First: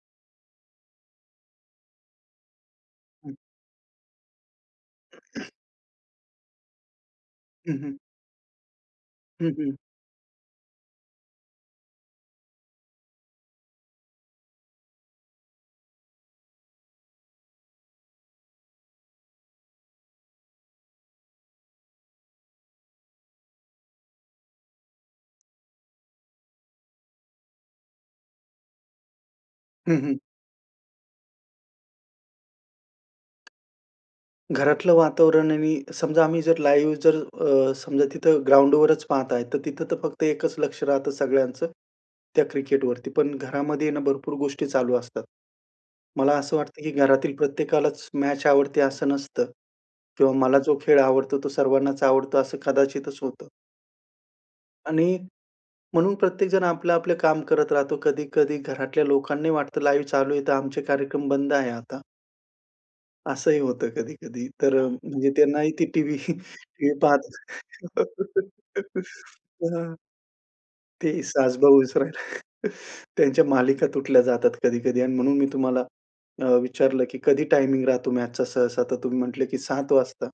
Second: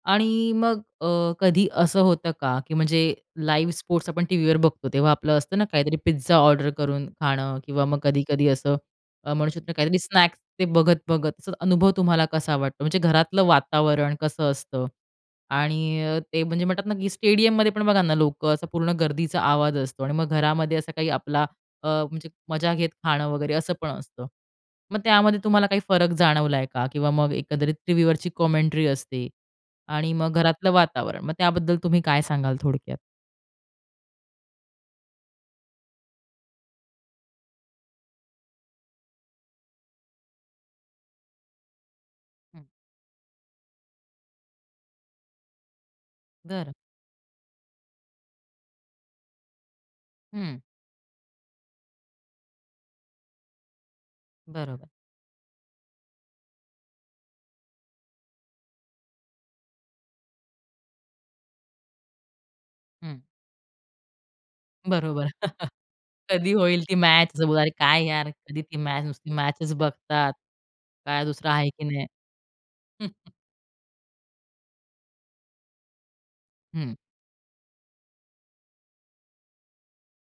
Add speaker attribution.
Speaker 1: आणि मग अ, कधी असं होतं का की म्हणजे लाईव्ह स्पोर्ट्स आपण टीव्हीवर बघतो, तेव्हा आपलं असतं ना काहीतरी पिझ्झा ऑर्डर करून खाणं
Speaker 2: हं,
Speaker 1: किंवा
Speaker 2: हं.
Speaker 1: मग कधी-कधी असं अ, म्हणु
Speaker 2: हं,
Speaker 1: शकतो
Speaker 2: हं.
Speaker 1: काहीतरी स्नॅक्स, ते बघत-बघत अनुभव तुम्हाला कसा वाटतो, म्हणजे घरातलं वातावरण कसं असतं आणि अ, ते म्हणजे म्हणतात ना, की स्टेडियममध्ये पण बघा ना लोकं असा पूर्ण गर्दीचा आवाज असतो. आणि मग घरामध्ये असा काही आपला अ, म्हणजे मजा घेत खाणं वगैरे, असं पण असतं. मग त्यामध्ये तुम्हाला काही फरक जाणवलाय का किंवा मग एकदंरीत टीव्हीवरची कॉमेंटरी असते.
Speaker 2: हं,
Speaker 1: आणि
Speaker 2: हं.
Speaker 1: मग घरातलं वातावरण. मग त्याबद्दल तुम्ही काय सांगाल थोडक्यात?
Speaker 2: घरातलं वातावरण आणि समजा आम्ही जर लाईव्ह, जर अ, समजा तिथं ग्राउंडवरच पाहताय, तर तिथं तर फक्त एकच लक्ष राहतं सगळ्यांचं त्या
Speaker 1: हं.
Speaker 2: क्रिकेटवरती. पण घरामध्ये आहे ना भरपूर गोष्टी चालू असतात. मला असं
Speaker 1: बरं.
Speaker 2: वाटतं, की घरातील प्रत्येकालाच मॅच आवडते, असं नसतं किंवा मला
Speaker 1: हं.
Speaker 2: जो खेळ आवडतो, तो सर्वांनाच आवडतो, असं कदाचितच होतं.
Speaker 1: बरोबर.
Speaker 2: आणि म्हणून प्रत्येकजण आपलं-आपलं काम करत राहतो. कधी-कधी घरातल्या लोकांनाही वाटतं, लाईव्ह चालू आहे, तर आमचे कार्यक्रम बंद आहे आता.
Speaker 1: हं.
Speaker 2: असंही होतं कधी-कधी, तर अं,
Speaker 1: बरोबर.
Speaker 2: म्हणजे त्यांना ही ते टीव्ही,
Speaker 1: कधी होईल ती
Speaker 2: टीव्ही पाहत
Speaker 1: मॅच. [unintelligible] अरे काय यार, कधी ती मॅच. नुसती मॅचच
Speaker 2: हं.
Speaker 1: बघतात.
Speaker 2: ते
Speaker 1: काय दुसरं आहे
Speaker 2: सासबहु
Speaker 1: की नाही?
Speaker 2: विसरायला त्यांच्या मालिका तुटल्या जातात कधी-कधी आणि म्हणून मी तुम्हाला अ,
Speaker 1: हं.
Speaker 2: विचारलं, की कधी टायमिंग राहतो मॅचचा सहसा, तर तुम्ही म्हटले की 07.00 वाजता.